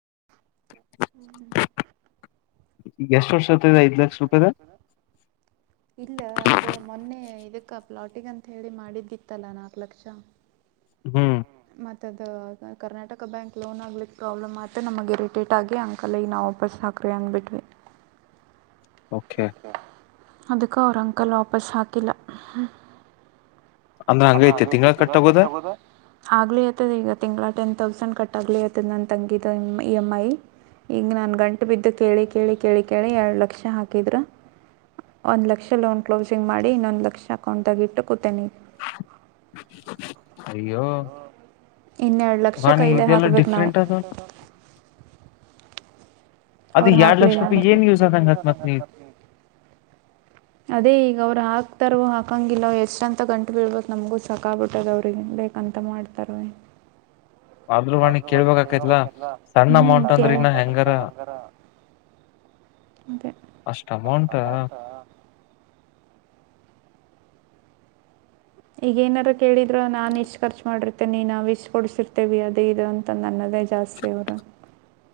[inaudible] [inaudible] ಈಗ ಎಷ್ಟ್ ವರ್ಷ ಆತದ ಐದ್ ಲಕ್ಷ ರೂಪಾಯಿದ ಇಲ್ಲ ಅದ ಮೊನ್ನೆ ಇದಕ್ಕ ಪ್ಲಾಟಿಗ್ ಅಂತ ಹೇಳಿ ಮಾಡಿದ್ದಿತ್ತಲ್ಲಾ ನಾಕ್ಲಕ್ಷ. ಹ್ಮ್ ತದು ಕರ್ನಾಟಕ ಬ್ಯಾಂಕ್ ಲೋನ್ ಆಗ್ಲಿಕ್ಕ್ ಪ್ರಾಬ್ಲಮ್ ಆ ಮತ್ತ ನಮಗೆ ಇರಿಟೇಟ್ ಆಗಿ ಅಂಕಲ್ಗಿ ನಾವು ವಾಪಸ್ ಹಾಕ್ರಿ ಅಂದ್ಬಿಟ್ವಿ. ಓಕೆ. ಅದಕ್ಕ ಅವ್ರ್ ಅಂಕಲ್ ವಾಪಸ್ ಹಾಕಿಲ್ಲ. ಅಂದ್ರ ಹಂಗೈತೆ ತಿಂಗಳ ಕಟ್ಟಾಗೋದ ಆಗ್ಲು ಆಯ್ತಾ ಅದು ತಿಂಗಳ ಟೆನ್ ಥೌಸಂಡ್ ಕಟಾಗ್ಲೇ ಹೇಳ್ತಿ ನನ್ನ ತಂಗಿದ್ದ ಇ ಎಮ್ ಐ ಈಗ ನಾನು ಗಂಟ್ಬಿದ್ದು ಕೇಳಿ ಕೇಳಿ ಕೇಳಿ ಕೇಳಿ ಎರಡು ಲಕ್ಷ ಹಾಕಿದ್ರು ಒಂದು ಲಕ್ಷ ಲೋನ್ ಕ್ಲೋಸಿಂಗ್ ಮಾಡಿ ಇನ್ನೊಂದು ಲಕ್ಷ ಅಕೌಂಟ್ದಾಗ ಇಟ್ಟು ಕುತ್ತನಿ. ಅಯ್ಯೋ. ಇನ್ನೆರಡು ಲಕ್ಷ ವಾಣಿ ಕೈಲೆ ಇದೆಲ್ಲ ಹಾಕ್ಬೇಕು ನಾವ್. ಡಿಫ್ರೆಂಟ್ ಅದ ಅದು ಅವ್ರ ಎರಡ್ ಲಕ್ಷ ಹಾಕ್ಲಿಲ್ಲ ರೂಪಾಯಿ ಏನ್ ಯೂಸ್ ಆದಂಗತ್ ಮತ್ ನೀ ಅದೇ ಈಗ ಅವ್ರ್ ಹಾಕ್ ತರ್ಗು ಹಾಕಂಗಿಲ್ಲ ಎಷ್ಟಂತ ಗಂಟು ಬೀಳ್ಬೇಕು ನಮಗೂ ಸಾಕಾಗ್ಬಿಟ್ಟದ ಅವ್ರಿಗೆ ಬೇಕಂತ ಮಾಡ್ತಾರೊ ಏನೊ. ಆದ್ರೂ ವಾಣಿ ಕೇಳ್ಬೇಕಾಕ್ತೖತ್ ಸಣ್ಣ ಅಮೌಂಟ್ ಹು ಕೇಳ್ ಸಣ್ಣ ಅಮೌಂಟ್ ಅಂದ್ರ ಇನ್ನ ಹೆಂಗಾರ ಹೆಂಗರ ಅದೇ ಅಷ್ಟ್ ಅಷ್ಟ ಅಮೌಂಟ್ ಅಮೌಂಟ ಈಗ ಏನಾರ ಕೇಳಿದ್ರ ನಾನ್ ಇಷ್ಟು ಖರ್ಚು ಮಾಡಿರ್ತೇನ ನಾವು ಇಷ್ಟ್ ಕೊಡ್ಸಿರ್ತವಿ ಅದು ಇದು ಅಂತ ನನ್ನಲ್ ಅದೇ ಜಾಸ್ತಿ ಅವ್ರ.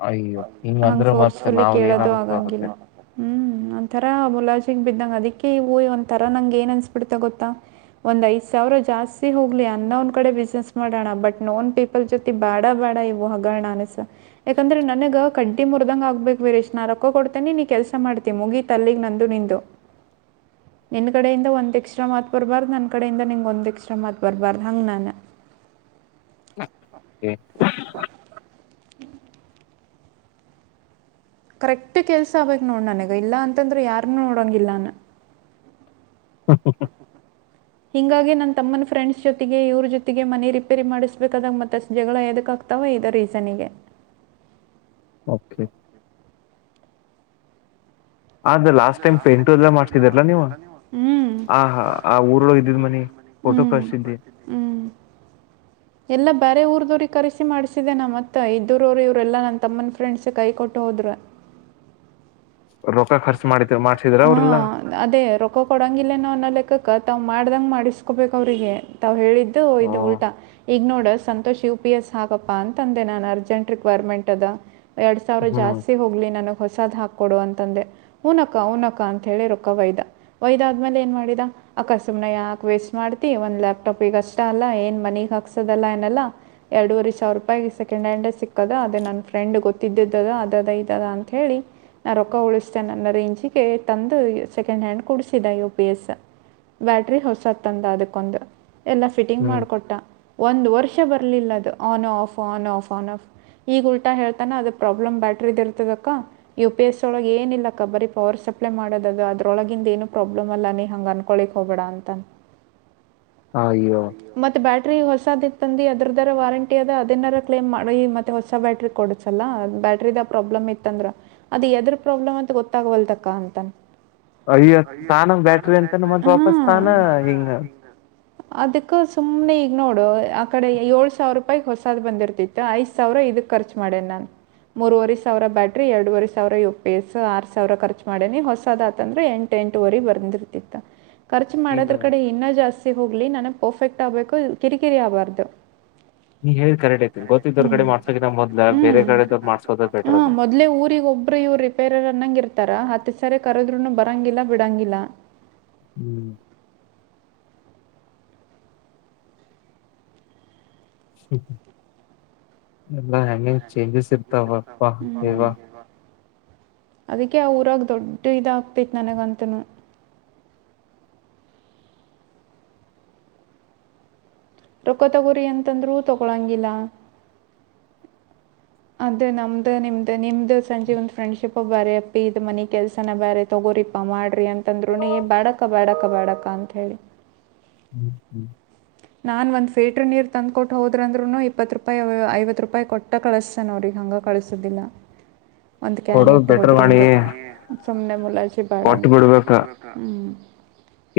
ಅಯ್ಯೋ ಹಿಂಗ ಹಂಗ ಅಂದ್ರ ಮತ್ತೆ ಫೋರ್ಸ್ಫುಲಿ ನಾವ್ ಏನ್ ಕೇಳೋದು ಆಗಂಗಿಲ್ಲ ಅನ್ಕೋಬೇಕೈತಿ ಹ್ಮ್ ಒಂಥರ ಮುಲಾಜ್ ದಿಂಗ್ ಬಿದ್ದಂಗ್ ಅದಕ್ಕೆ ಇವು ಒಂದ್ತರ ನಂಗ ಏನ್ ಅನ್ಸ್ಬಿಡ್ತಾ ಗೊತ್ತಾ ಒಂದ ಐದ್ ಸಾವಿರ ಜಾಸ್ತಿ ಹೋಗ್ಲಿ ಅನ್ನೌವ್ನು ಕಡೆ ಬಿಸ್ನೆಸ್ ಮಾಡೋಣ ಬಟ್ ನೋನ್ ಪೀಪಲ್ ಜೊತಿ ಬೇಡ ಬೇಡ ಇವು ಹಗರಣ ಅನಸ ಯಾಕಂದ್ರೆ ನ ನನಗ ಕಡ್ಡಿ ಮುರ್ದಂಗ ಆಗ್ಬೇಕ ವೀರೇಶ್ ನಾ ರೊಕ್ಕ ಕೊಡ್ತಿ ನೀ ಕೆಲಸ ಮಾಡ್ತಿ ಮುಗೀತ್ ಅಲ್ಲಿಗ್ ನಂದು ನಿಂದು ನಿನ್ನ ಕಡೆಯಿಂದ ಒಂದ ಎಕ್ಸ್ಟ್ರಾ ಮಾತ್ ಬರ್ಬಾರ್ದು ನನ್ನ ಕಡೆಯಿಂದ ನಿನ್ ಒಂದ್ ಎಕ್ಸ್ಟ್ರಾ ಮಾತ್ ಬರ್ಬಾರ್ದು ಹಂಗ ನಾನ. ಹೇ [inaudible] ಕರೆಕ್ಟ್ ಕೆಲ್ಸ ಆಗ್ಬಕ್ನೋಡ್ ನನಗ ಇಲ್ಲಾ ಅಂತಂದ್ರ ಯಾರ್ನು ನೋಡಂಗಿಲ್ಲಾನ. ಹ್ಮ [inaudible] ಹೀಂಗಾಗಿ ನನ್ನ ತಮ್ಮನ ಫ್ರೆಂಡ್ಸ್ ಜೊತೆಗೆ ಇವ್ರ್ ಜೊತೆಗೆ ಮನೆ ರಿಪೇರಿ ಮಾಡಿಸ್ಬೇಕಾದಾಗ ಮತ್ತ ಅಷ್ಟ ಜಗಳ ಎದಕ್ಕಾಗ್ತಾವ ಇದ ರೀಸನಿಗೆ. ಓಕೆ. ಅದ ಲಾಸ್ಟ್ ಟೈಮ್ ಪೇಂಟು ಎಲ್ಲ ಮಾಡ್ಸಿದರಲ್ಲಾ ನೀವು ಹೂ ಆ ಹ ಆ ಊರೊಳಗ ಇದಿದ್ ಮನಿ ಹೂ ಫೋಟೋ ಕಳ್ಸಿದ್ದಿ ಹೂ ಎಲ್ಲಾ ಬ್ಯಾರೆ ಊರದೋರಿಗ್ ಕರೆಸಿ ಮಾಡಿಸಿದ್ದೇನಾ ಮತ್ತ ಇದ್ದರವರು ಇವರೆೆಲ್ಲಾ ನನ್ನ ತಮ್ಮನ ಫ್ರೆಂಡ್ಸ್ ಕೈ ಕೊಟ್ಟ್ ಹೋದ್ರು. ರೊಕ್ಕ ಖರ್ಚು ಮಾಡ ಮಾಡ್ಸಿದ್ರ ಹೂ ಅದೇ ರೊಕ್ಕ ಕೊಡಂಗಿಲ್ಲೇನೋ ಅನ್ನ ಲೆಕ್ಕಕ ತಾವ್ ಮಾಡ್ದಂಗ ಮಾಡಿಸ್ಕೊಬೇಕ ಅವ್ರಿಗೆ ತಾವ ಹೇಳಿದ ಅದು ಓ ಇದು ಉಲ್ಟಾ. ಈಗ ನೋಡ ಸಂತೋಷ್ ಯು ಪಿ ಎಸ್ ಹಾಗಪ್ಪಾ ಅಂತಂದೆ ನಾನ ಅರ್ಜೆಂಟ್ ರಿಕ್ವೈರ್ಮೆಂಟ್ ಅದ. ಎರಡ್ ಸಾವಿರ ಹ್ಮ್ ಜಾಸ್ತಿ ಹೋಗ್ಲಿ ನನಗ್ ಹೊಸದ್ ಹಾಕೊಡು ಅಂತಂದೆ. ಹೂನ ಅಕ್ಕಾ ಹೂನ ಅಕ್ಕಾ ಅಂತ ಹೇಳಿ ರೊಕ್ಕ ವೈದ ವೈದ ಆದ್ಮೇಲೆ ಏನ್ ಮಾಡಿದ ಅಕ್ಕ ಸುಮ್ನೆ ಯಾಕ ವೇಸ್ಟ್ ಮಾಡ್ತಿ ಒಂದ್ ಲ್ಯಾಪ್ಟಾಪ್ಗ ಅಷ್ಟ ಅಲ್ಲಾ ಏನ್ ಮನಿಗ್ ಹಾಕ್ಸದಲ್ಲ ಏನಲ್ಲಾ ಎರಡೂವ ಸಾವಿರ ರೂಪಾಯಗ ಸೆಕೆಂಡ್ ಹ್ಯಾಂಡ್ ಸಿಕ್ಕದ ಅದೇ ನನ್ ಫ್ರೆಂಡ್ ಗೊತ್ತಿದ್ದಿದ್ದದ ಅದ ಇದ ಅದ ಅಂತ ಹೇಳಿ ನಾ ರೊಕ್ಕ ಉಳಸಿ. ರೇಂಜಗೆ ತಂದು ಸೆಕೆಂಡ್ ಹ್ಯಾಂಡ್ ಕುಡ್ಸಿದ ಯು ಪಿ ಎಸ್ ಬ್ಯಾಟ್ರಿ ಹೊಸದ್ ತಂದ ಅದಕ್ಕೊಂದು. ಎಲ್ಲ ಫಿಟಿಂಗ್ ಹ್ಮ್ ಮಾಡ್ಕೊಟ್ಟ. ಒಂದ್ ವರ್ಷ ಬರ್ಲಿಲ್ಲ ಅದ on off on off on off ಈಗ ಉಲ್ಟಾ ಹೇಳ್ತಾನ ಅದ ಪ್ರಾಬ್ಲಮ್ ಬ್ಯಾಟರಿದ ಇರ್ತದಕ್ಕ ಯು ಪಿ ಎಸ್ ಒಳಗೆ ಏನಿಲ್ಲ ಕ್ಕ ಬಾರಿ ಪವರ್ ಸಪ್ಲೈ ಮಾಡೋದದು ಅದ್ರೊಳಗಿಂದ ಏನು ಪ್ರಾಬ್ಲಮ್ ಅಲ್ಲ ನೀ ಹಂಗ ಅನ್ಕೊಳಕ್ ಹೋಗಬೇಡ ಅಂತ. ಅಯ್ಯೋ ಮತ್ತೆ ಬ ಬ್ಯಾಟ್ರಿ ಹೊಸದ್ ಇತ್ತ ಅಂದ ಅದ್ರದರ ವಾರಂಟಿ ಅದ ಅದಾರ ಕ್ಲೇಮ್ ಮಾಡ ಮತ್ತೆ ಹೊಸ ಬ್ಯಾಟ್ರಿ ಕೊಡಸಲ್ಲ ಬ್ಯಾಟ್ರಿದ ಪ್ರಾಬ್ಲಮ್ ಇತ್ತ ಅಂದ್ರ ಅದು ಎದ್ರ ಪ್ರಾಬ್ಲಮ್. ಗೊತ್ತಾಗವಲ್ತ ತಕ್ಕಾ ಅಂತಾನ. ಅಯ್ಯ ತಾನ ಬ್ಯಾಟ್ರಿ ಅಂತನೆ ಮತ್ ವಾಪಸ್ ತಾನ ಹಿಂಗ. ಅದಕ್ಕ ಸುಮ್ನೆ ಈಗ ನೋಡು ಆ ಕಡೆ ಏಳ್ ಸಾವಿರ ರೂಪಾಯ ಹೊಸಾದ್ ಬಂದಿರ್ತಿತ್ತು ಐದ್ ಸಾವಿರ ಇದಕ್ ಖರ್ಚು ಮಾಡೇನ್ ನಾನ್ ಮೂರವರೆ ಸಾವಿರ ಬ್ಯಾಟ್ರಿ ಎರಡೂವರೆ ಸಾವಿರ ಯು ಪಿ ಎಸ್. ಆರ್ ಸಾವಿರ ಖರ್ಚು ಮಾಡೇನೀ ಹೊಸದ ಆತಂದ್ರ ಎಂಟ ಎಂಟುವರಿಗೆ ಬಂದಿರ್ತಿತ್ತ. ಖರ್ಚು ಈಗ ಮಾಡೋದ್ರ ಕಡೆ ಇನ್ನ ಜಾಸ್ತಿ ಹೋಗ್ಲಿ ನನಗ ಪರ್ಫೆಕ್ಟ್ ಆಗ್ಬೇಕು ಕಿರಿಕಿರಿ ಆಗ್ಬಾರ್ದ. ನೀ ಹೇಳಿ ಕರೆಕ್ಟ್ ಐತಿ ಗೊತ್ತಿದ್ದವ್ರ ಹುಮ್ಮ್ ಕಡೆ ಮಾಡ್ಸೋಕಿನ ಮೊದ್ಲ ಬೇರೆ ಹ್ಮ್ ಕಡೆದವ್ರು ಮಾಡ್ಸೋದ ಬೆಟರ್ ಹ ಅದ ಮೊದ್ಲೆೇ ಊರಿಗ ಒಬ್ರು ಇವ್ರ. ಅನ್ನಂಗ ಇರ್ತಾರ ಹತ್ತು ಸರಿ ಕರಾದೋರು ಬರಂಗಿಲ್ಲ ಬಿಡಂಗಿಲ್ಲ. ಹ್ಮ್. ಹೂ. ಎಲ್ಲ ಹೆಂಗೆಂಗ ಚೇಂಜಸ್ ಇರ್ತಾವಪ್ಪ ದೇವಾ. ಅದಕ್ಕೆ ಆ ಊರಾಗ ದೊಡ್ಡ ಇದಾಗಗ್ತೈತ್ ನನಗಂತನೂ ರೊಕ್ಕ ತಗೋರಿ ಅಂತಂದ್ರು ತಗೊಳಂಗಿಲ್ಲ. ಅದೇ ನಮ್ದ್ ನಿಮ್ದ್ ನಿಮ್ದ್ ಸಂಜೀವ್ ದ ಫ್ರೆಂಡ್ಶಿಪ್ ಬ್ಯಾರೆ ಅಪ್ಪಿ ಇದ್ ಮನಿ ಕೆಲ್ಸನ ಬ್ಯಾರೆ ತಗೋರಿಿಪಾ ಮಾಡ್ರಿ ಅಂತ ತಂದ್ರರುನು ಏ ಬ್ಯಾಡ ಅಕ್ಕಾ ಬ್ಯಾಡ ಅಕ್ಕಾ. ಮಾಡಕ ಅಂತ ಹೇಳಿ. ಹ್ಮ್ ಹ್ಮ್. ನಾನ ಒಂದು ಫಿಲ್ಟರ್ ನೀರು ತಂದು್ ಕೊಟ್ಟು ಹೋದ್ರಂದ್ರರು ಇಪ್ಪತ್ತು ರೂಪಾಯಿ ಐವತ್ತು ರೂಪಾಯಿ ಕೊಟ್ಟ ಕಳಿಸಸೇನ ಅವ್ರಿಗೆ ಹಂಗ ಕಳಸೋದಿಲ್ಲ. ಒಂದ್ ಕ್ಯಾನ್ ಕೊಡೋದು ಇಟ್ಟ ಬೆಟರ್ ಹೋದ್ರ ಮಾಡಿ ಅಂದ್ರ ಸುಮ್ನೆ ಮುಲಾಜಿ ಬೇಡ ಅ ಕೊಟ್ಟ ಹ್ಮ ಬಿಡ್ಬೇಕ ಕೋಟಿಬಿಡ್ಬೇಕು ಹ್ಮ್ಮ್.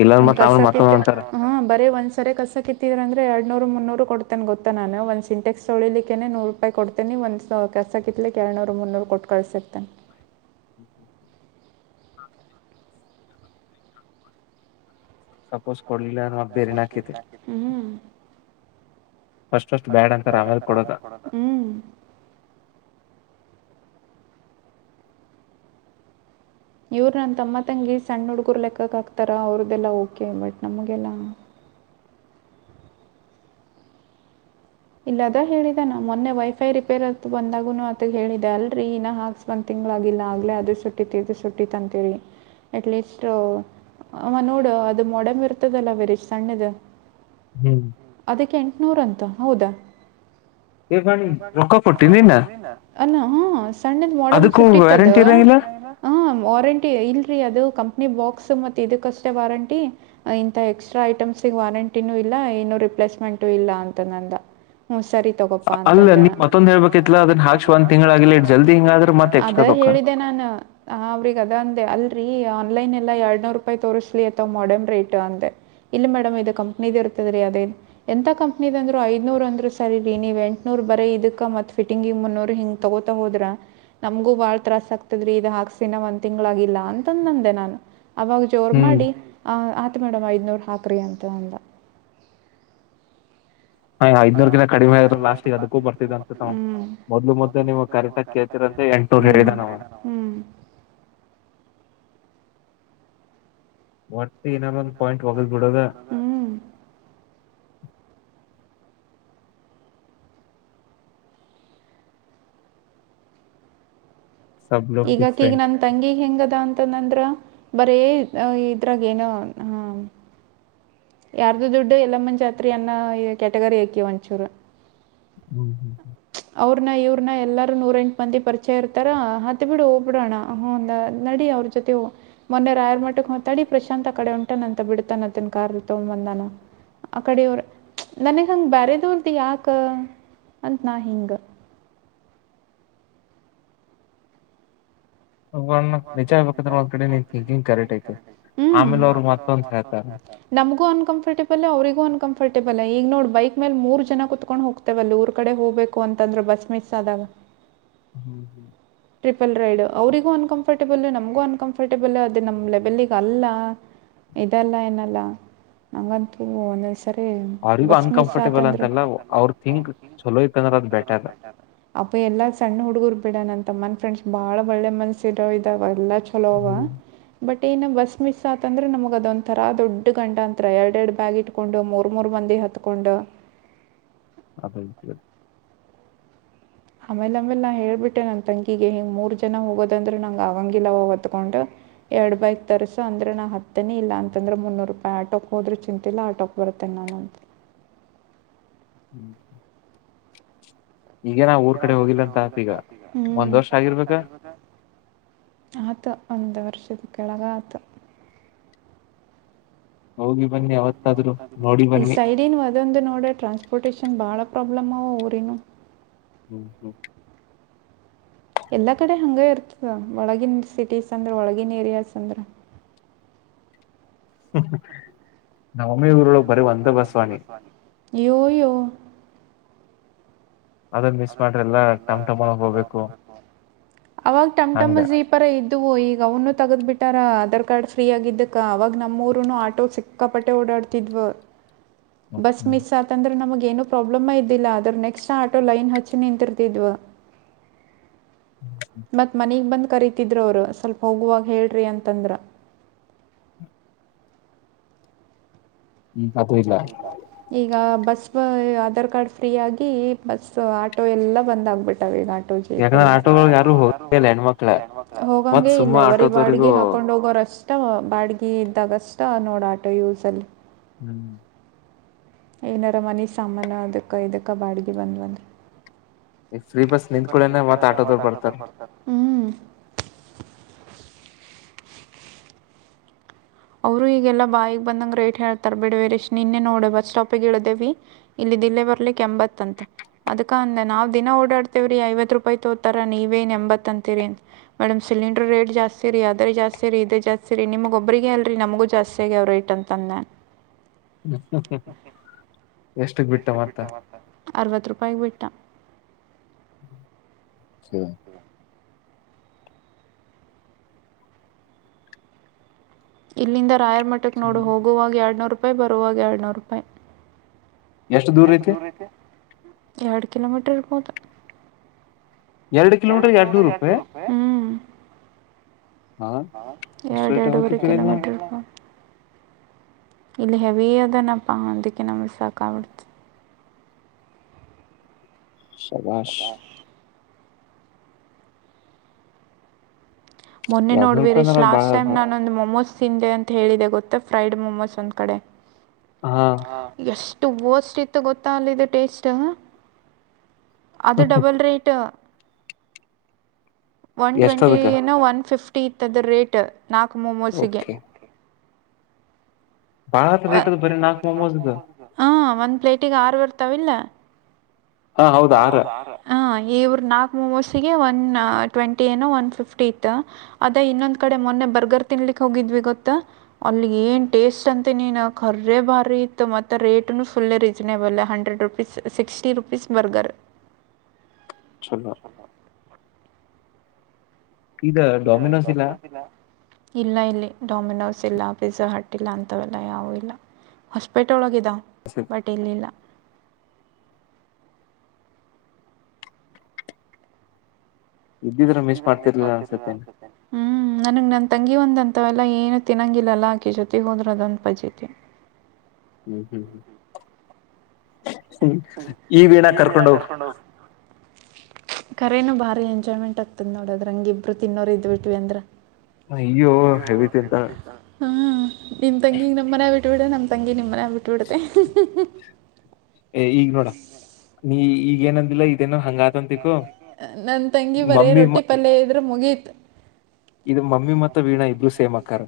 ಇಲ್ಲಾಂದ್ರ ಒಂದ್ ಮತ್ ಕಸ ಆಮೇಲೆ ಮತ್ತೊಂದ ಕೀತ್ತ ಅಂತಾರ ಹಾ ಬರೀ ಒಂದ್ಸರಿ ಕಸಕ್. ಕಿತ್ತಿದ್ರಂದ ಎರಡು ನೂರು ಮುನ್ನೂರು ಕೊಡ್ತೇನೆ ಗೊತ್ತಾ ನಾನ ಒಂದು ಸಿಂಟೆಕ್ಸ್ ತೊಳಿಲಿಕ್ಕೆೇನೆ ನೂರು ರೂಪಾಯಿ ಕೊಡ್ತೇನಿ ಒಂದು ಕೆಸಕಿತ್ತಲಿಕ್ಕೆ ಎರಡು ನೂರು ಮುನ್ನೂರು ಕೊಟ್ಟು ಕಳ್ಸಿರ್ತೇನ. [inaudible] ಸಪ್ಪೋಸ್ ಕೊಡ್ಲಿಲ್ಲನ ಬೇರೆೆನ ಆಕ್ಕೆತಿ ಹೂ. ಫಸ್ಟ್ ಫಸ್ಟ ಫಸ್ಟ್ ಅಂತಾರ ಬ್ಯಾಡ್ ಆಮೇಲೆ ಅಂತರಾ ಕೊಡೋದ ಆಮೇಲ್ ಕೊಡೂಂತಾರ್ ಹೂ. ಇವ್ರು ನನ್ನ ತಮ್ಮ ತಂಗಿ ಸಣ್ಣ ಹುಡುಗರು ಲೆಕ್ಕಕ್ ಆಕ್ತಾರ ಅವ್ರ್ದೆಲ್ಲ ಓಕೆ ಬಟ್ ನಮಗೆಲ್ಲ ಇಲ್ಲದ ಹೇಳಿದಾನ ಮೊನ್ನೆ ವೈಫೈ ರಿಪೇರ್ ಆಂತ್ ಬಂದಾಗುನು ಅತಗ್ ಹೇಳಿದೆ ಅಲ್ರಿ ಇನ್ನ ಹಾಕ್ಸ್ ಒಂದ್ ತಿಂಗ್ಳಾಗಿಲ್ಲ ಆಗ್ಲೇ ಅದು ಸುಟ್ಟಿತ್ ಇದು ಸುಟ್ಟಿತ್ ಅಂತೇಳಿ ಅಟ್ಲೀಸ್ಟ್ ಅವ ನೋಡು ಅದು ಮೊಡಮ್ ಇರ್ತದಲ್ಲ ವೆರಿ ಸಣ್ಣದು ಹ್ಮ್ ಅದಕ್ಕೆ ಎಂಟ್ನೂರ ಅಂತ. ಹೌದಾ? ಏ ವಾಣಿ ರೊಕ್ಕ ಕೊಟ್ಟಿನಿನ ಅಲ್ಲ ಹ ಸಣ್ಣದ್ ಮೋಡಮ್ ಅದಕ್ಕೂ ಸುಟ್ಟಿತ್ತದು ವ್ಯಾರಂಟಿ ಇರಂಗಿಲ್ಲ ಹ ವಾರಂಟಿ ಇಲ್ರಿ ಅದು ನೀವ್ ಬಾಕ್ಸ್ ಮತ್ತ ಇದಕ್ಕಷ್ಟೇ ವಾರಂಟಿ ಇಂತ ಎಕ್ಸ್ಟ್ರಾ ಐಟಮ್ಸ್ಗ್ ವಾರಂಟಿನೂ ಇಲ್ಲ ಏನು ರಿಪ್ಲೇಸ್ಮೆಂಟು ಇಲ್ಲ ಅಂ ತ್ತೆನಂದ ಹ್ಮ್ ಸರಿ ತಗೊಪ ಅಲ್ಲ ಅಂತಂದೆ ನೀ ನಾನ್ ಮತ್ತೊಂದ್ ಹೇಳ್ಬೇಕಿತ್ಲ ಅದನ್ನ ಹಾಕ್ಸಿ ಒಂದ್ ತಿಂಗಳಾಗಿಲ್ಲ ಇಟ್ ಜಲ್ದಿ ಹಿಂಗಾದ್ರ ಮತ್ತೆ ಎಕ್ಸ್ಟ್ರಾ ಅದೇ ರೊಕ್ಕ ಹೇಳಿದ ನಾನು ಅವ್ರಿಗೆ ಅದ ಅಂದೆ ಅ ರೀ ಆನ್ಲೈನೆಲ್ಲ ಎರಡ್ ನೂರ್ ರೂಪಾಯಿ ತೋರ್ಸ್ಲಿ ಅತ ಮಾಡೆಮ್ ರೇಟು ಅಂದೆ ಇಲ್ಲ ಮೇಡಮ್ ಇದು ಕಂಪ್ನಿದು ಇರ್ತದೀ ಅದೆ ಎಂತ ಕಂಪ್ ನಿದಂದ್ರು ಐದ್ನೂರ್ ಅಂದ್ರು ಸರಿರಿ ನೀವ್ ಎಂಟನೂರ್ ಬರೀ ಇದಕ್ಕ ಮತ್ ಫಿಟಿಂಗ್ ಮುನ್ನೂರ್ ಹಿಂಗ ತಗೋತಾ ಹೋದ್ರ ನಮ್ಗೂ ಬಾಳ್ ತ್ರಾಸ್ ಆಗ್ತದ್ರೀ ಇದ ಹಾಕ್ಸಿನ್ನ ಒಂದ್ ತಿಂಗಳಾಗಿಲ್ಲ ಅಂತಂದಂದೆ ನಾನು. ಅವಾಗ ಜೋರ್ ಹ್ಮ್ ಮಾಡಿ ಆ ಅ ತು ಮೇಡಮ್ ಐದ್ನೂರ್ ಹಾಕ್ರಿ ಅಂತ ಅಂದ. ಹ ಐದ್ನೂರ್ಕಿಂತ ಕಡಿಮೆ ಆದ್ರ ಲಾಸ್ಟಿಗೆ ಅದಕ್ಕೂ ಬರ್ತಿದ ಅಂತ ನಾವು ಮೊದ್ಲು ಮೊದ್ಲು ನೀವು ಹುಂ ಕರೆಕ್ಟಾಗಿ ಕೇಳ್ತಿರಂತೆ ಎಂಟ್ನೂರ್ ಹೇಳಿದ ನಾವ ಹುಂ ಒಟ್ಟು ಏನಾದೊಂದು ಪಾಯಿಂಟ್ ಒಗದ್ಬಿಡದ. ಹ್ಞೂ ಸಬ್ ಲೋಕ್ ಈಗಾಕಿಗ್ ಡಿಫ್ರೆಂಟ್ ನನ್ ತಂಗಿಗ್ ಹೆಂಗದ ಅಂ ತನಂದ್ರ ಬರೇ ಇದ್ರಾಗ ಏನು ಹ ಯಾರ್ದು ದುಡ್ಡು ಎಲ್ಲಮ್ಮ ಜಾತ್ರಿ ಅನ್ನೊ ಕ್ಯಾಟಗರಿ ಆಕಿ ಒಂಚೂರು. ಹ್ಮ್ ಹ್ಮ್ ಅವ್ರ್ನ ಇವ್ರ್ನ ಎಲ್ಲಾರೂ ನೂರೆಂಟ್ ಮಂದಿ ಪರಿಚಯ ಇರ್ತಾರ ಹತ್ ಬಿಡು ಹೋಗ್ಬಿಡೋಣ ಹಂ ದ ನಡಿ ಅವ್ರ ಜೊತೆ ಮೊನ್ನೆ ರಾಯರ್ ಮಟ್ಟಕ್ ಹೊ ತಡಿ ಪ್ರಶಾಂತ್ ಆ ಕಡೆ ಹೊಂಟಾನಂತೆ ಬಿಡ್ತಾನ ಆತನ್ ಕಾರ್ಲ್ ತೊಗಂಬಂದಾನ ಆ ಕಡೆ ಇವ್ರ್ ನನಗ್ ಹಂಗ ಬಾರೆದವಲ್ದು ಯಾಕ. ಅಂತನಾಹಿಂಗ್. ಹ್ಮ್ ನಿಜ ಹೇಳ್ಬೇಕಂದ್ರೆ ಒಂದ್ ಕಡೆ ನೀನ್ ಥಿಂಕಿಂಗ್ ಕರೆಕ್ಟ್ ಐತಿ ಆಮೇಲೆ ಹುಂ ಅವ್ರು ಮತ್ತೊಂದ ಹೇಳ್ತಾರ ನಮಗೂ ಅನ್ಕಂಫರ್ಟೆಬಲು ಅವ್ರ್ಗೂ ಅನ್ಕಂರ್ಟೆ ಬಲ್ಲ್ ಈಗ್ನೋಡ್ ಬೈಕ್ ಮೇಲೆ ಮೂರ್ ಜನ ಕುತ್ಕೊಂಡ್ ಹೋಗ್ತೇವಲ್ಲ ಊರ್ ಕಡೆ ಹೋಗ್ಬೇಕು ಅಂತ ಅಂದ್ರೆ ಬಸ್ ಮಿಸ್ ಆದಾಗ ಹ್ಮ್ ಹ್ಮ್ ಟ್ರಿಪಲ್ ರೈಡು ಅವ್ರಿಗೂ ಅನ್ಕಂಫರ್ಟೆಬಲ್ ನಮಗೂ ಅನ್ಕಂಫರ್ಟೆಬಲ್ ಅದು ನಮ್ಮ ಲೆವೆಲ್ಗೆ ಅಲ್ಲ ಇದಲ್ಲ ಏನಲ್ಲ ನಂಗಂತೂ ಒಂದಂ ಬರಿ ಅವ್ರಿಗೂ ಅನ್ಕಂಫರ್ಟೇಬಲ್ ಬಸ್ಮಿಸಾತಂದ್ರೆ ಅಂತಲ್ಲ ಅವ್ರ ಥಿಂಕ್ ಚಲೋ ಇತ್ತಂದ್ರೆ ಅದ್ ಬೆಟರ್ ಅಪ ಎಲ್ಲಾ ಸಣ್ಣ ಹುಡುಗರ್ ಬಿಡನಂತ. ತಮ್ಮನ್ ಫ್ರೆಂಡ್ಸ್ ಬಹಳ ಒಳ್ಳೆ ಮನಸಿಡೋವಿದಾವ್. ಅವೆಲ್ಲ ಚಲೋ ಆವಾ ಬಟ್ ಟೇನ ಬಸ್ ಮಿಸ್ ಆತಂದ್ರೆ ನಮಗ ಅದೊಂದ್ತರಾ ದೊಡ್ಡ ಗಂಡಾಂತ್ರ ಎರಡೆರಡ್ ಬ್ಯಾಗ್ ಇಟ್ಕೊಂಡು ಮೂರ್ ಮೂರ್ ಮಂದಿ ಹತ್ಕೊಂಡು [unintelligible] ಆಮೇಲಾಮೇಲ್ ನಾ ಹೇಳ್ಬಿಟ್ಟೆ ನನ್ ತಂಗಿಗೆ ಹಿಂಗ ಮೂರ್ಜನ ಹೋಗೋದಂದ್ರೆ ನಂಗ ಆಗಂಗಿಲ್ಲವ ಹೊತ್ಕೊಂಡು. ಎರಡ್ ಬೈಕ್ ತರಿಸು ಅಂದ್ರೆ ನಾ ಹತ್ತೀನಿ ಇಲ್ಲ ಅಂತಂದ್ರ ಮುನ್ನೂರ್ ರೂಪಾಯಿ ಆಟೋಕ್ ಹೋದ್ರೂ ಚಿಂತಿಲ್ಲ ಆಟೋಕ್ ಬರ್ತೇನೆ ನಾನು ಅಂತ. ಹ್ಮ್ ಈಗೇನ್ ಊರ್ ಕಡೆ ಹೋಗಿಲ್ಲ ಸಾತ್ ಈಗ ಒಂದ್ ವರ್ಷ ಆಗಿರ್ಬೇಕದ ಆತ ಒಂದ್ ವರ್ಷದ್ ಕೆಳಗ್ ಆತ. ಹೋಗಿ ಬನ್ನಿ ಅವಾವತ್ತಾದ್ರ್ ನೋಡಿ ಬನ್ನಿ ಇದೊಂದು ನೋಡ್ರ ಟ್ರಾನ್ಸ್ಪೋರ್ಟೇಶನ್ ಬಹಳ್ ಪ್ರಾಬ್ಲಮ್ ಅವ್ ಊರಿನ್ ಹ್ಮ್ ಹ್ಮ್ ಎಲ್ಲಾ ಕಡೆ ಹಂಗ್ ಇರ್ತದ್ ಒಳಗಿನ್ ಸಿಟೀಸ್ ಅಂದ್ರೆ ಒಳಗಿನ್ ಏರಿಯಾಸ್ ಅಂದ್ರೆ. ಹ ನಮಮಿ ಊರ್ಲ ಬರಿ ವಂದೆ ಬಾಸವಾಣಿ ಯ ಯೋ ಅದ್ ಮಿಸ್ ಮಾಡ್ರೆ ಎಲ್ಲ ಟಮ್ ಟಮಲ್ ಹೋಗಬೇಕು. ಅವಾಗ್ ಟಮ್ಟಮ್ಮ ಜೀಪರ ಇದವು ಈಗ ಅವನು ತಗದ್ ಬಿಟ್ಟಾರ ಅದರ್ ಕಾರ್ಡ್ ಫ್ರೀ ಆಗಿದ್ದಕ್ಕ ಅವಾಗ್ ನಮ್ಮೂರನು ಆಟೋ ಸಿಕ್ಕಾಪಟ್ಟೆ ಓಡಾಡ್ತಿದ್ವ. ಬಸ್ ಮಿಸ್ ಆತಂದ್ರೆ ನಮಗೆ ಏನು ಪ್ರಾಬ್ಲಮ್ ಇದಿಲ್ಲ ಆದ್ರ ನೆಕ್ಸ್ಟ್ ಆಟ ಲೈನ್. ನ್ ಹಚ್ಚಿ ನಿಂತಿರ್ತಿದ್ವಾ. ಮತ್ತ್ ಮನಗ್ ಬಂದ್ ಕರತಿದ್ರ ಅವರು ಸ್ವಲ್ಪ ಹೋಗುವಾಗ ಹೇಳ್ರಿ ಅಂತಂದ್ರ ಈಗ ಅದು ಇಲ್ಲ [inaudible] ಈಗ ಬಸ್ ಆಧಾರ್ ಕಾರ್ಡ್ ಫ್ರೀ ಆಗ್ ಬಸ್ ಆಟೋ ಎಲ್ಲ ಬಂದ್ ಆಗ್ಬಿಟ್ಟಾವ ಈಗ ಯಾಕಂದ್ರೆ ಆಟೋಗಳು ಯಾರು ಹೋಗಲ್ಲ ಹೆಣ್ಮಕ್ಳ ಆ ಮತ್ ಹೋಗಂಗಗೆ ಸುಮ್ಮ ಇಲ್ಲ ಬರೀ ಆಟೋದವರಿಗೂ ಬಾಡಿಗೆ ಹಾಕೊಂಡ್ ಹೋಗೋರಷ್ಟ್ ಅಷ್ಟ್ ಬಾಡಗ್ ಇದ್ದಾಗ ಅಷ್ಟ ನೋಡ ಆಟೋ ಯೂಸ್ ಅಲ್ಲಿ. ಹ್ಮ್ ಏನಾರ ಮನಿ ಸಾಮಾನ ಅದಕ್ಕ ಇದಕ್ಕ ಬಾಡಿಗೆ ಬಂದ್ವಂದ ಈ ಫ್ರೀ ಬಸ್ ನಿಂದಕಳನ ಮತ್ ಆಟೋದವರ್ ಬರ್ತಾರೆ. [inaudible] ಅವರು ಈಗೆಲ್ಲ ಬಾಯಗ್ ಬಂದಂಗ ರೇಟ್ ಹೇಳ್ತಾರ ಬಿಡ ವೀರೇಶ್ ನಿನ್ನೆ ನೋಡ ಬಸ್ ಸ್ಟಾಪಗ ಇಳ್ದೇವಿ ಇಲ್ಲಿ ದಿಲ್ಲೇ ಬರ್ಲಿಕ್ ಎಂಬತ್ ಅಂತ ಅದಕ ಅಂದ ನಾವವು ದಿನಾ ಓಡಾಡ್ತೇವ್ರೀ ಐವತ್ ರೂಪಾಯಿ ತೋತಾರ ನೀವೇನ್ ಎಂಬತ್ ಅಂತಿರಿ ಮೇಡಮ್ ಸಿಲಿಂಡರ್ ರೇಟ್ ಜಾಸ್ತಿ ರರಿ ಅದ್ರ ಜಾಸ್ತಿ ರರಿ ಇದ ಜಾಸ್ತಿರಿ ನಿಮ್ಗೊ ಒಬ್ರರಿಗೆ ಆಲ್ [inaudible] ನಮಗೂ ಜಾಸ್ತಿಯಾಗಿ ಅವ್ರು ರೇಟ್ ಅಂತಂದು ನಾನು ಎತ [inaudible] ಎಷ್ಟಕ್ ಬಿಟ್ಟ್ ಮಾಡ್ತ ಅರವತ್ತು ರೂಪಾಯ್ಗೆ ಬಿಟ್ಟಾ. ಹ ಇಲ್ಲಿಂದ್ ರಾಯರ್ ಮಟ್ಟಕ್ಕ್ ನೋಡು ಹೋಗುವಾಗ್ ಎರಡ್ನೂರು ರೂಪಾಯಿ ಬರುವಾಗ್ ಎರಡುನೂರು ರೂಪಾಯಿ. ಎಷ್ಟ್ ದೂರ್ ಐತಿ ಎರಡ್ ಕಿಲೋಮೀಟರ್ ಮೋದ್ ಎರಡ್ ಕಿಲೋಮೀಟರ್ ಎಡ್ನೂರ್ ರೂಪಾಯಿ ಹಾ ಅಷ್ಟು ಎರಡ್ ರೇಟ್ ಯಾವತ್ತು ಎರಡೂುವರೆ ಕೇಳಿಲ್ಲ ಕಿಲೋಮೀಟರ್ ಪ ಇಲ್ಲಿ ಹೆವಿ ಅದನಪ್ಪ್ಶ ಅದಕ್ಕೆ ನಮ್ಗೆ ಸಾಕಬಿಡ್ತದೆ. ಸಬಾಷ್ ಮೊನ್ನೆ ನೋಡ್ ಎರಡ್ನೂರು ರೂಪಾಯಿ ವೀರೀಶ್ ಅಂದ್ರ ಬಾಳ ಲಾಸ್ಟ್ ಟೈಮ್ ಅದ ನಾನ್ ಒಂದ್ ಮೊಮೋಸ್ [inaudible] ಅಂತ್ ಹೇಳಿದೆ ಗೊತ್ತಾ ಫ್ರೈಡ್ ಮೊಮೋಸ್ ಒಂದ್ ಕಡೆ. ಹಾ ಹ ಷ್ಟು ವೋಸ್ಟ್ ಇತ್ತ್ ಗೊತ್ತ ಅಲ್ಲಿದ್ ಟೇಸ್ಟ್ ಅದ್ ಡಬಲ್ ರೇಟ್ ಒನ್ ಎಷ್ಟ ಟ್ವೆಂಟಿ ಅದಕ್ಕ ಒನ್ ಫಿಫ್ಟಿ ತದ್ ರೇಟ್ ನಾಲ್ಕು ಮೊಮೋಸ್ಗೆ. ಓಕೆ ಬಾಳ ರೇಟ್ ಅದ ಬರೀ ನಾಕ್ ಮೊಮೋಸ್ದ ಹಾ ಒಂದ್ ಪ್ಲೇಟಿಗೆ ಆರು ಬರ್ತಾವಿಲ್ಲ ಹಾ ಹೌದ ಹ ಆರ ಹೌದ್ ಇವ್ರ ನಾಕ್ ಮೊಮೋಸಿಗೆ ಒನ್ ಟ್ವೆಂಟಿ ಏನೋ ಒನ್ ಫಿಫ್ಟಿ ಇತ್ತ್ ಅದೇ ಇನ್ನೊಂದ್ ಕಡೆ ಮೊನ್ನೆ ಬರ್ಗರ್ ತಿನ್ಲಿಕ್ ಹೋಗಿದ್ವಿ ಗೊತ್ತ ಅಲ್ಲಿ ಏನ್ ಟೇಸ್ಟ್ ಅಂತ್ ಮತ್ತ್ ನೀನ್ ಕರ್ರೆ ಭಾರಿ ಇತ್ತು ಮತ್ತುತ್ತ್ ರೇಟನು ಫುಲ್ಲೇ reasonable hundred rupees sixty rupees burger ಚಲೋ ಇದ ಡೊಮಿನೋಸ್ ಇಲ್ಲ ಇಲ್ಲ ಇಲ್ಲಿ ಡಾಮಿನೋಸ್ ಇಲ್ಲ ಪಿಜ್ಜಾಹಟ್ ಹಿಲ್ಲ ಅಂತವಲ್ಲ ಯಾವ್ ಇಲ್ಲ ಹಾಸ್ಪೆಟಲ್ ಒ ಬಟ್ ಇಲಿಲ್ಲ ಇದ್ದಿದ್ರೆ ಮಿಸ್ ಮಾಡ್ತಿರ್ಲಿಲ್ಲ ಅನ್ಸತೇನೆ ನನಗೆ ನನ್ನ ತಂಗಿ ಒಂದಂತಥವೆಲ್ಲ ಏನು ತಿನ್ನೊಂಗಿಲ್ಲಲ್ಲ ಆಕೆ ಜೊತೆಗೆ ಹೋದ್ರ ಅದೊಂದು ಪಜೈತೆ. ಹ ಹ್ಮ ಈಗಣ ಕರ್ಕೊಂಡೋಗ್ ಕರೇನನ್ ಭಾರಿ ಎಂಜಾಯ್ಮೆಂಟ್ ಆಗ್ತದ್ ನೋಡದ್ರ ಹಂಗ್ ಇಬ್ರು ತಿನ್ನೋರು ಇದ್ಬ ಬಿಟ್ವಿ ಅಂದ್ರೆ ಅಯ್ಯೋ ಹೆವಿತಿ ಅಂತ ಹ ನಿನ್ ತಂಗಿ ನಮ್ಮ್ ಮನೆ ಬಿಟ್ಟ್ ಬಿಟ್ಟ್ಬಡ್ ನಮ್ ತಂಗಿ ನಿಮ್ಮನೆಗ್ ಬಿಟ್ಟಬಿಡತೆ ಈಗ್ ನೋಡ್ ನೀ ಈಗ್ ಏನಂದಿಲ್ಲ ಇದೇನೋ ಹಂಗ್ ನನ್ ತಂಗಿ ಬರೀ ರೊಟ್ಟಿ ಪಲ್ಯ ಇದ್ರೆ ಮುಗಿತ್ತು ಇದು ಮಮ್ಮಿ ಮತ್ತ ವೀಣಾ ಇಬ್ರು ಸೇಮ್ ಅಕ್ಕಾರ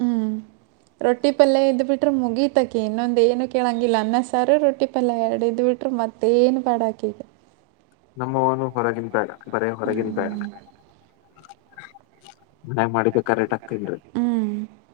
ಹ್ಮ್ ರೊಟ್ಟಿ ಪಲ್ಯ ಇದ್ದ್ ಬಿಟ್ರೆ ಮುಗಿತ್ ತ್ತಾಕಿ ಇನ್ನೊಂದ ಏನು ಕೇಳಂಗಿಲ್ಲ ಅನ್ನ ಸಾರು ರೊಟ್ಟಿ ಪಲ್ಯ ಎಡದ್ ಬಿಟರು ಮತ್ತ್ ಏನ್ ಬಾಡಾಕಿಗೆ. ನಮ್ಮ್ ನು ಹೊರಗಿಂದ್ ಬ್ಯಾಡ ಬರೇ ಹೊರಗಿನ್ ಬ್ಯಾ ಹಾಗ್ ಮಾಡ್ಬೇಕ್ ಆಗ್ತಿಲ್ರಿ ಕರೆ [inaudible]